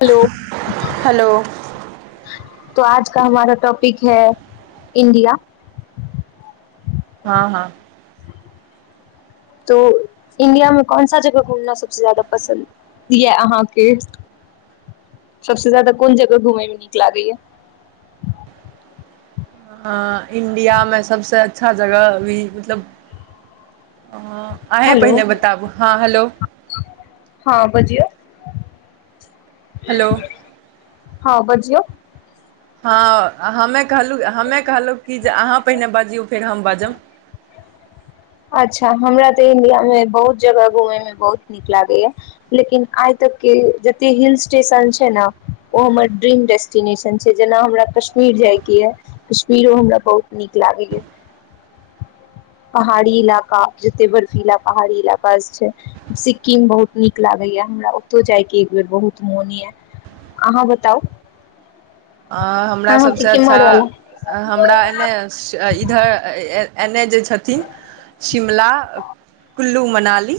Hello. Hello तो आज का हमारा टॉपिक है इंडिया। हाँ हाँ। तो इंडिया में कौन सा जगह घूमना सबसे ज्यादा पसन्द यै अहाँके सबसे ज्यादा कोन जगह घूमय में नीक लागैये? हँ इंडिया में सबसऽ अच्छा जगह भी मतलब हँ अहें हेलो पहिले बताबू हँ हलो। हँ बजियौ। हेलो। हँ बजियौ। हँ हमे कहलू हमे कहलौ कि जे अहाँ पहिने बजियौ फेर हम बजब। अच्छऽ हमरा तऽ इंडिया में बहुत जगह घूमय में बहुत नीक लागैये। लेकिन आइ तक के जते हिल स्टेशन छैय न ओ हमर ड्रीम डेस टिनेशन छैय जेना हमरा कश्मीर जाय के यै कश्मीरो हमरा बहुत नीक लागय यै। पहाड़ी इलाका जते बर्फीला पहाड़ी इलाका स छैय। सिक्किम बहुत नीक लागैये हमरा ओतौउ जायके एक बेर बहुत मोन ये। अहाँ बताउ। अ हमरा अहाँके सबसऽ अच्छा केम्हर वाला हमरा एने स इधर ए-ए एने जे छथिन शिमला, कुल्लू मनाली।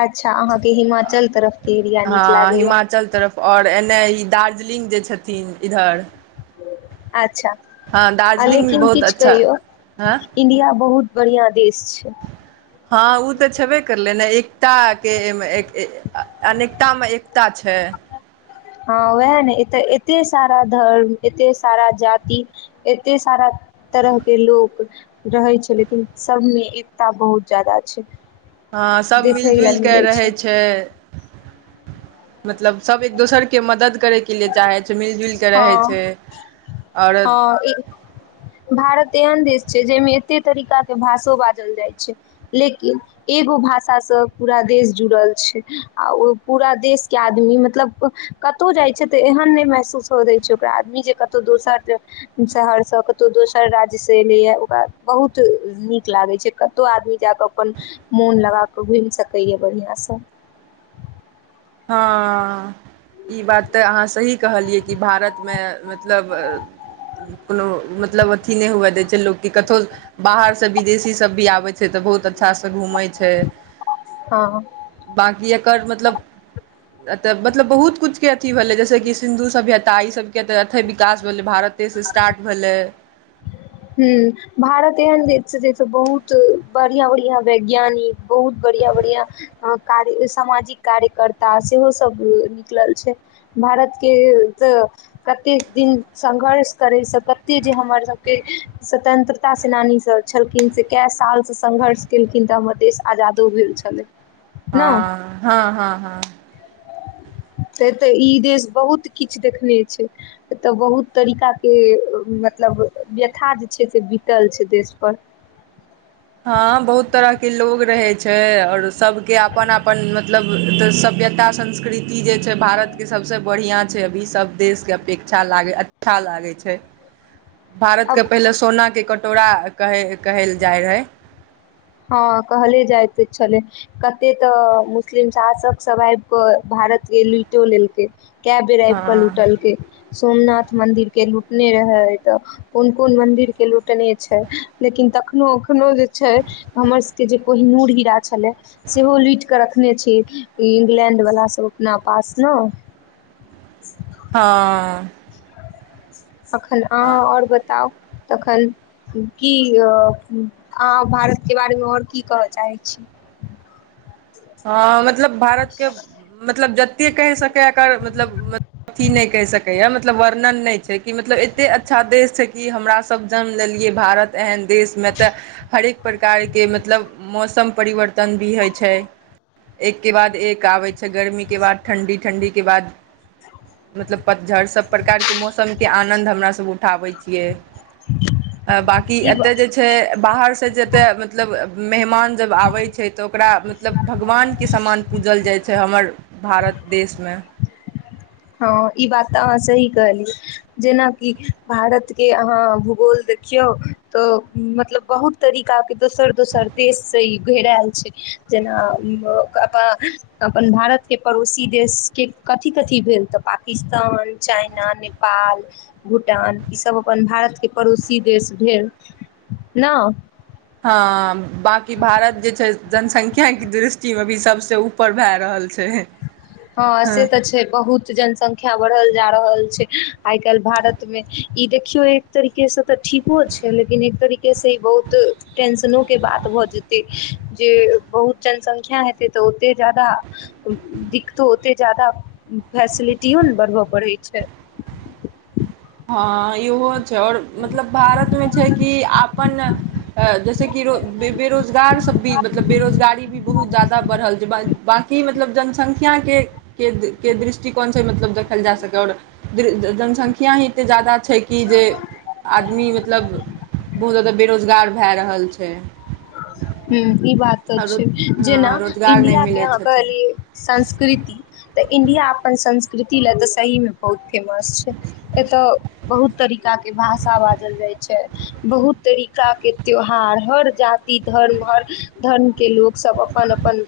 अच्छा अहाँके हिमाचल तरफ के एरिया नीक लागेये। चल तरफ और एने ई दार्जलिंग जे छथिन इधर। अच्छा हँ दार्जिलिंग भी लेकिन बहुत किछ अच्छा कहिऔ हँ इण्डिया बहुत बढिया देश छै। हँ उ तऽ छेबे करलै ने एकताके एमे एक अनेकता में एकता छै। हँ वैह ने एतऽ एते सारा धर्म एते सारा जाति। एते सारा तरहके लोक। रहै छै लेकिन, सबमें एकता बहुत जादा छै। हँ सब देखै मिल- लए जुलि कऽ मिलै रहै छै। मतलब सब एक दोसर के मदद करै के लिए चाहै छै मिलजुलिके रहै छै औरो। अ ई। [inaudible] भारत एहन देश छै, जहिमे एते तरीका के भाषो बाजल जाइ छै। लेकिन। एगो भाषा सँ पूरा देश जुड़ल छै, आ ओ पूरा देशके आदमी मतलब कतौ जाइ छै तऽ एहन नहि महसूस होअ दै छै, ओकरा आदमी जे कतौ दोसर शहर सँ कतौ दोसर राज्य से एलै या, ओकरा बहुत नीक लागै छै। कतौ आदमी जाकऽ अपन मोन लगा कऽ घुमि सकैया बढ़िया सँ। हँ। ई बात तऽ अहाँ सही कहलियै, कि भारतमे मतलब कोनो मतलब अथि नहि हुअ दै छै, लोक के कथो बाहर सँ विदेशी सब भी आबै छै, तऽ बहुत अच्छा सँ घूमै छै। हे हँ बांकि एकर मतलब अतऽ मतलब बहुत कुछके अथि भेलै, जैसे कि सिन्धु सभ्यता ईसबके तऽ अथै विकास भेलै भारत ते सँ स्टार्ट भेलै। हूँ भारत एहन देश छै जैसँ बहुत बढ़िया -बढ़िया वैज्ञानिक, बहुत बढ़िया- बढ़िया हँ कार्य समाजिक कार्यकर्ता सेहोसब निकलल छै। भारत के तऽ। कतेक दिन संघर्ष करै सँ कत्ते जे हमर सबके। स्वतंत्रता सेनानी सब छलखिन, से कै साल सँ संघर्ष केलखिन तऽ हमर देश आजादो भेल छऽ। लै। हँऽ- हँ- हँ- हँ। तैं तऽ ई देश बहुत किछ देखने छै। एतऽ बहुत तरीका के मतलब व्यथा जे छै, से बीतल छै देश पर। हँ बहुत तरह के लोग रहै छै, और सबके आपन- आपन मतलब। तऽ सभ्यता संस्कृति जे छै, भारतके सब सँ बढ़िआँ छै, अभी सब देशके अपेक्षा लागै अच था लागै छै। ह [inaudible] भारत के पहिले सोना के कटोरा -कहे -कहल जाय रहै। हँ कहले जायत छले। कते तऽ मुस्लिम शासक सब आबि कऽ भारत के लूइटे लेलकै। कए बेर आबि कऽ हँ लूटलकेै, सोमनाथ मंन्दिर के लूटने रहै तऽ। कोन- कोन मन्दिरके लूटने छै, लेकिन तखनहु अखनो जे छै। हमर सबके जे कोहिनूर हीरा छलै। सेहो लूटि कऽ रखने छै इंग्लैंड वला सभ अपना पास ने। हँऽ। अखन अहाँ और बताउ तखन? की अ अहाँ भारतके बारेमे ओर की कहऽ चाहैत छि। हँ मतलब भारतके मतलब जतेक कहि सकै एकर मतलब मत अथिी नहि कहि सकै या मतलब वर्णन नहि छै कि मतलब एते अच्छा देश छै कि हमरा सब जन्म लेलियै भारत एहन देशमे तऽ हरेक प्रकारके मतलब मौसम परिवर्तन भी होइ छै। एकके बाद एक आबै छै गरमीके बाद ठण्ढी ठण्ढीके बाद मतलब पतझड़ सभ प्रकारके मौसमके आनंन्द हमर सभ उठाबै छियै। बकी ई एतय जे छै बाहरसँ जे एतय मतलब मेहमान जब आबै छै तऽ ओकरा मतलब भगवानके समान पूजल जाइ छै हमर भारत देशमे। हँ ई बात तऽ अहाँ सही कहलियै। जेनाकि भारतके अहाँ भूगोल देखियौ तऽ मतलब बहुत तरीका के दोसर दोसर देश से ई घेरायल छै जेना अ [unintelligible] अप अपन भारत के पड़ोसी देश के कथी कथी भेल? तऽ पाकिस्तान चाइना नेपाल भूटान ईसभ अपन भारतके पड़ोसी देश भेल ने। हँ बाँकी भारत जे छै जनसंख्याके दृष्टिमे भी सबसँ उ पर भए रहल छै। हँ अ से तऽ छै बहुत जनसंख्य संख्या बढ़ल जा रहल छै आइ काल्हि भारत मे ई देखियौ एक तरीके से तऽ ठीको छै लेकिन एक तरीके से ई बहुत टेंशनोके बात भऽ जेतै। जे बहुत जनसंख्या हेतै तऽ ओते जादा दिक तऽ ओते जादाा फैसिलिटियो ने बढ़बय पड़ैत छै। हँ यहो छे आओर मतलब भारत मे छै कि आपन जैसेक बे बेरोजगार तबी मतलब बेरोजगारी भी बहुत जादा बढ़ल जे ब बाकी मतलब जनसंख्य ख्य के-के-के दृष्टिकोणसँ मतलब देखल जा सकै आऔर दृ जनसंख्या ही एतेक जाादा छै कि जे आदमी मतलब बहुत जादा बेरोजगार भए रहल छै। ह ई बात तऽ आरो छै हँ जेना रोजगार नहि इंडिया के मिलै अहाँ छथिन कहलियै संस्कृति तऽ इण्डिया अपन संस्कृति लए तऽ सहीमे बहुत फेमस छै। एतय बहुत तरीकाे भाषा बाजल जाइत छै। बहुत तरीका के त्यौहार हर जाति इ धर्म हर धर्मके लोकसभ अपन अपन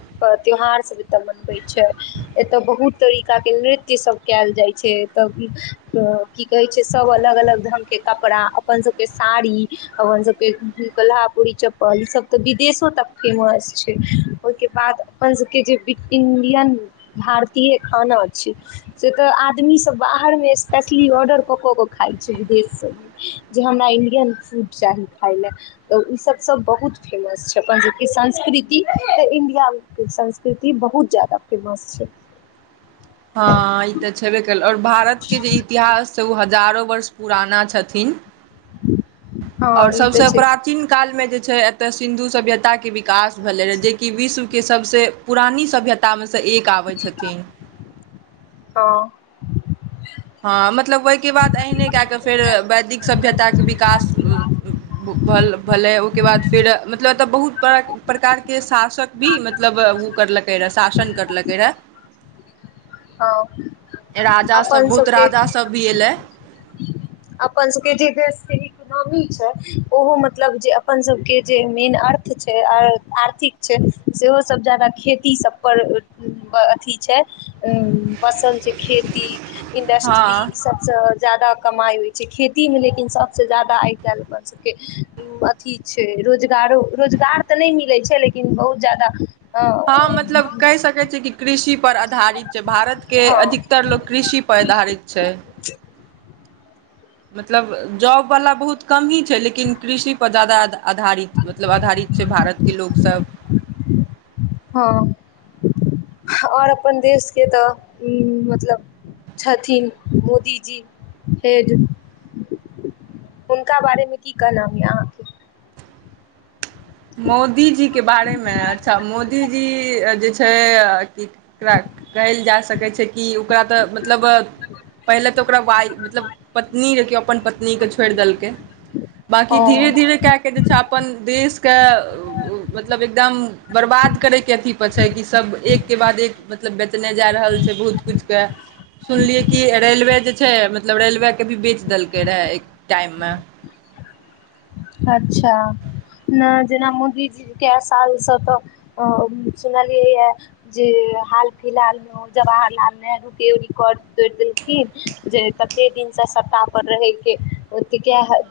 त्यौहार सब एतय मनबै छै। एतय बहुत तरीका के नृत्य सब कयल जाइ छै एतऽ की कहैत छै सभ अलग अलग ढंगगके कपड़ा अपनसभके साड़ी अपनसभके कलहापुररी च कह ई सब तऽ विदेशो तक फेमस छै ओहिके बाद अपन सबके जे इं्डियन भारतीय खाना अ छै। से तऽ आदमी सब बाहर मे स्पेशली ऑर्डर कऽ कऽ के खाइ छै विदेशसँ जे हमरा इं्डियन फूड चाही खाय ल तऽ ओ सब सब बहुत फेमस छै अपन सबके संस्कृति तऽ इण्डियाके संस्कृति बहुत जा्यदा। फेमस छै। हँ ई तऽ छेबे कल आओर भारतके जे इतिहास छै ओ हजारो वर्ष पुराना छथिन। हँ आओर ई तऽ सभसँ छै प्राचीन कालमे जे छै एतय सिन्धु सभ्यताके विकास। भेलै रहै जेकि विश्वके सभसँ पुरानी सभ्यतामे सँ एक आबै छथिन। तऽ। हँ मतलब ओहिके बाद अहिने कए कऽ फेर वैदिक सभ्यताके विकास। भलै ओहिके बाद फेर मतलब एतऽ बहुत बड़ा। प्रकारके शासक भी मतलब ओ करलकै रहए शासन करलकै रहए। हँ। राजा सब अपन बहुत सबके राजा सब भी एयलै। अपन सबके जे देश के हित। इकोनोॉमी छै ओहो मतलब जे अपन सबके जे मेन अर्थ छै आर्थिक। छै सेहो सब ज्यादा खेती सब पर अथी छै। उम फसल छै खेती हँ इंडस्ट्री इ सबस ज्यादा कमाई होइ। छै खेती मे लेकिन सबस ज्यादा आइ कैल अपन सबके। अथि छै रोजगारो रोजगार त नहि मिलैत छै लेकिन बहुत ज्यादा ह। हँ मतलब कहि सकै छै की कृषि। पर आधारित छै भारत के हँ अधिकतर लोग कृषि पर आधारित छै। मतलब जॉबबला बहुत कम ही छै लेकिन कृषि पर ज्यादा आधारित। मतलब आधारित छै भारत के लोकसब। हँ ओर अपन देश के त मतलब। छथिन मोदी जी हेड। हुनका बारे मे की कहनाम य अहाँ के। मोदीजी के बारे मे अच्छा मोदीजी जे छै की। एककरा कहयल जा सकै छै की ओकरा त मतलब। पहिले त ओकरा वाइ मतलब पत्नी रह कियौ अपन पत्नीके छोड़ि देलकै। बाँकी धीरे हँ -धीरे कए के जे छय अपन देशके मतलब एकदम। बरबाद करयके अथीपर छै कि सभ एक के बाद एक मतलब बेचने जा रहल छै बहुत किछुके। सुनलियै कि रेलवे जे छै मतलब रेलवेके भी बेच देलकै रहए एक टाइममे। अच्छा। नहि जेना मोदीजी के सालसँ तऽ सुनलियै य। जी हाल फिलहाल में। जवाहर लाल नेहरू के रिकॉर्ड तोड़ देलखिन जे कते दिन स सफ्ताह। रहे के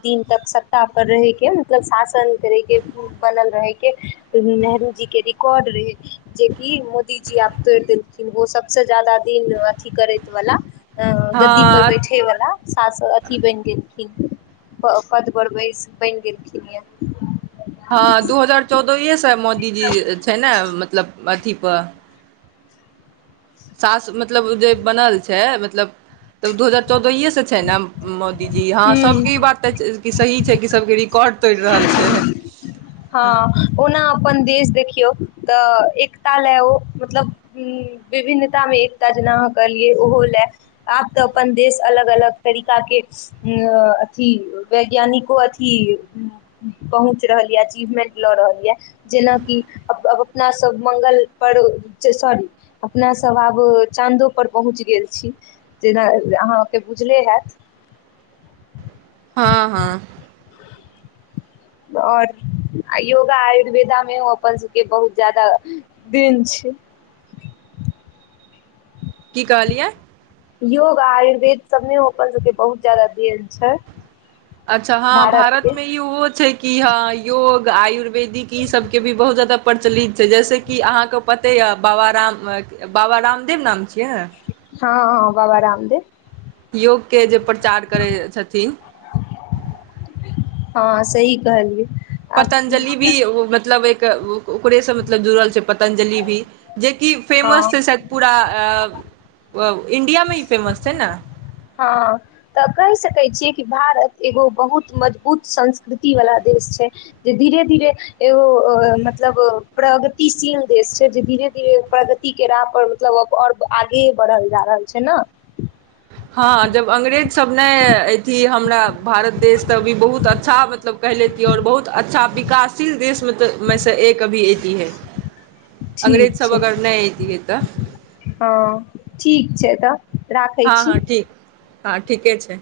दिन तक सफ्ताह। रहैके मतलब शासन करैके बनल रहैके, नेहरू जीके रिकॉर्ड रहै। जेकि मोदीजी आब तोड़ि देलखिन ओ सभस ज्यादा दिन अथी करै वला। अ गद्दी पर हँ बैठे वाला सास अथि बैन गेल खिन पद पर बैस। बनगेलखिनय। हँ दू हजार चौदहिये सँ मोदीजी छै ने मतलब अथी प। सास मतलब जे बनल छथि मतलब त दू हजार चौदहिये सँ छथि ने मोदीजी हँ सभक ई हूँ बात त सही छै कि सभक रिकॉर्ड तोड़ि रहल छय। हँ ओना अपन देश देखियौ त एकता लए ओ मतलब। हम्म, विभिन्नता में एकता जेना अहां कहलिय ओहो ले। अब ता अपन देश अलग-अलग तरीका के। अ अथि वैज्ञानिको अथि। पहुँच रहल या अचीवमेंट लऽ रहल यऽ। जेना कि अपना सब मंगल पर जे सॉरी अपना सब अब चाँदो पर पहुँचि गेल छी। जेना अहाँके बुझले हैत। हँ- हँ। ओर योगा आयुर्वेदा मे ओ अपन सबके बहुत ज़्यादा देन छै। की कहलियै। योग आयुर्वेद सब ने सबके बहुत ज्यदा देल छै। अच्छा हँ भारत में ई ओहो छै कि हँ योग आयुर्वे बेदी कि सबके भी बहुत ज्यादा प्रचलित छै, जैसे कि अहां के पते यऽ बाबा राम बाबा रामदेव नाम छियै। हँ बाबा रामदेव। योग के जे प्रचार करै छथिन। हँ सही कहलियै। आब पतंजलि भी कि ओ मतलब एक ओकरे से मतलब जुड़ल छै। पतंजलि भी जे कि फेमस हँ छै शायद पूरा अ ए। ओ इंडिया में ई फेमस छै ना। हँ। त कहि सकै छियै, कि भारत एगो बहुत मजबूत संस्कृति वला देश छै। जे धीरे- धीरे एगो मतलब प्रगतिशील देश छै, जे धीरे-धीरे प्रगत तिके राह पर मतलब, और आगे बढ़ल जा रहल छै ना। हँ जब अँग्रेज सब ने अथी हमरा भारत देश त अभी बहुत अच्छा मतलब कहि लितियै आओर बहुत अच्छा विकासशील देश में तऽ मे सँ एक कभी एती है। अंग्रेज ठीक सब छै अगर नै एतिअइ तऽ। हँ ठीक छै तऽ। राखै हँ- हँ छी ठीक, हँ ठीके छै।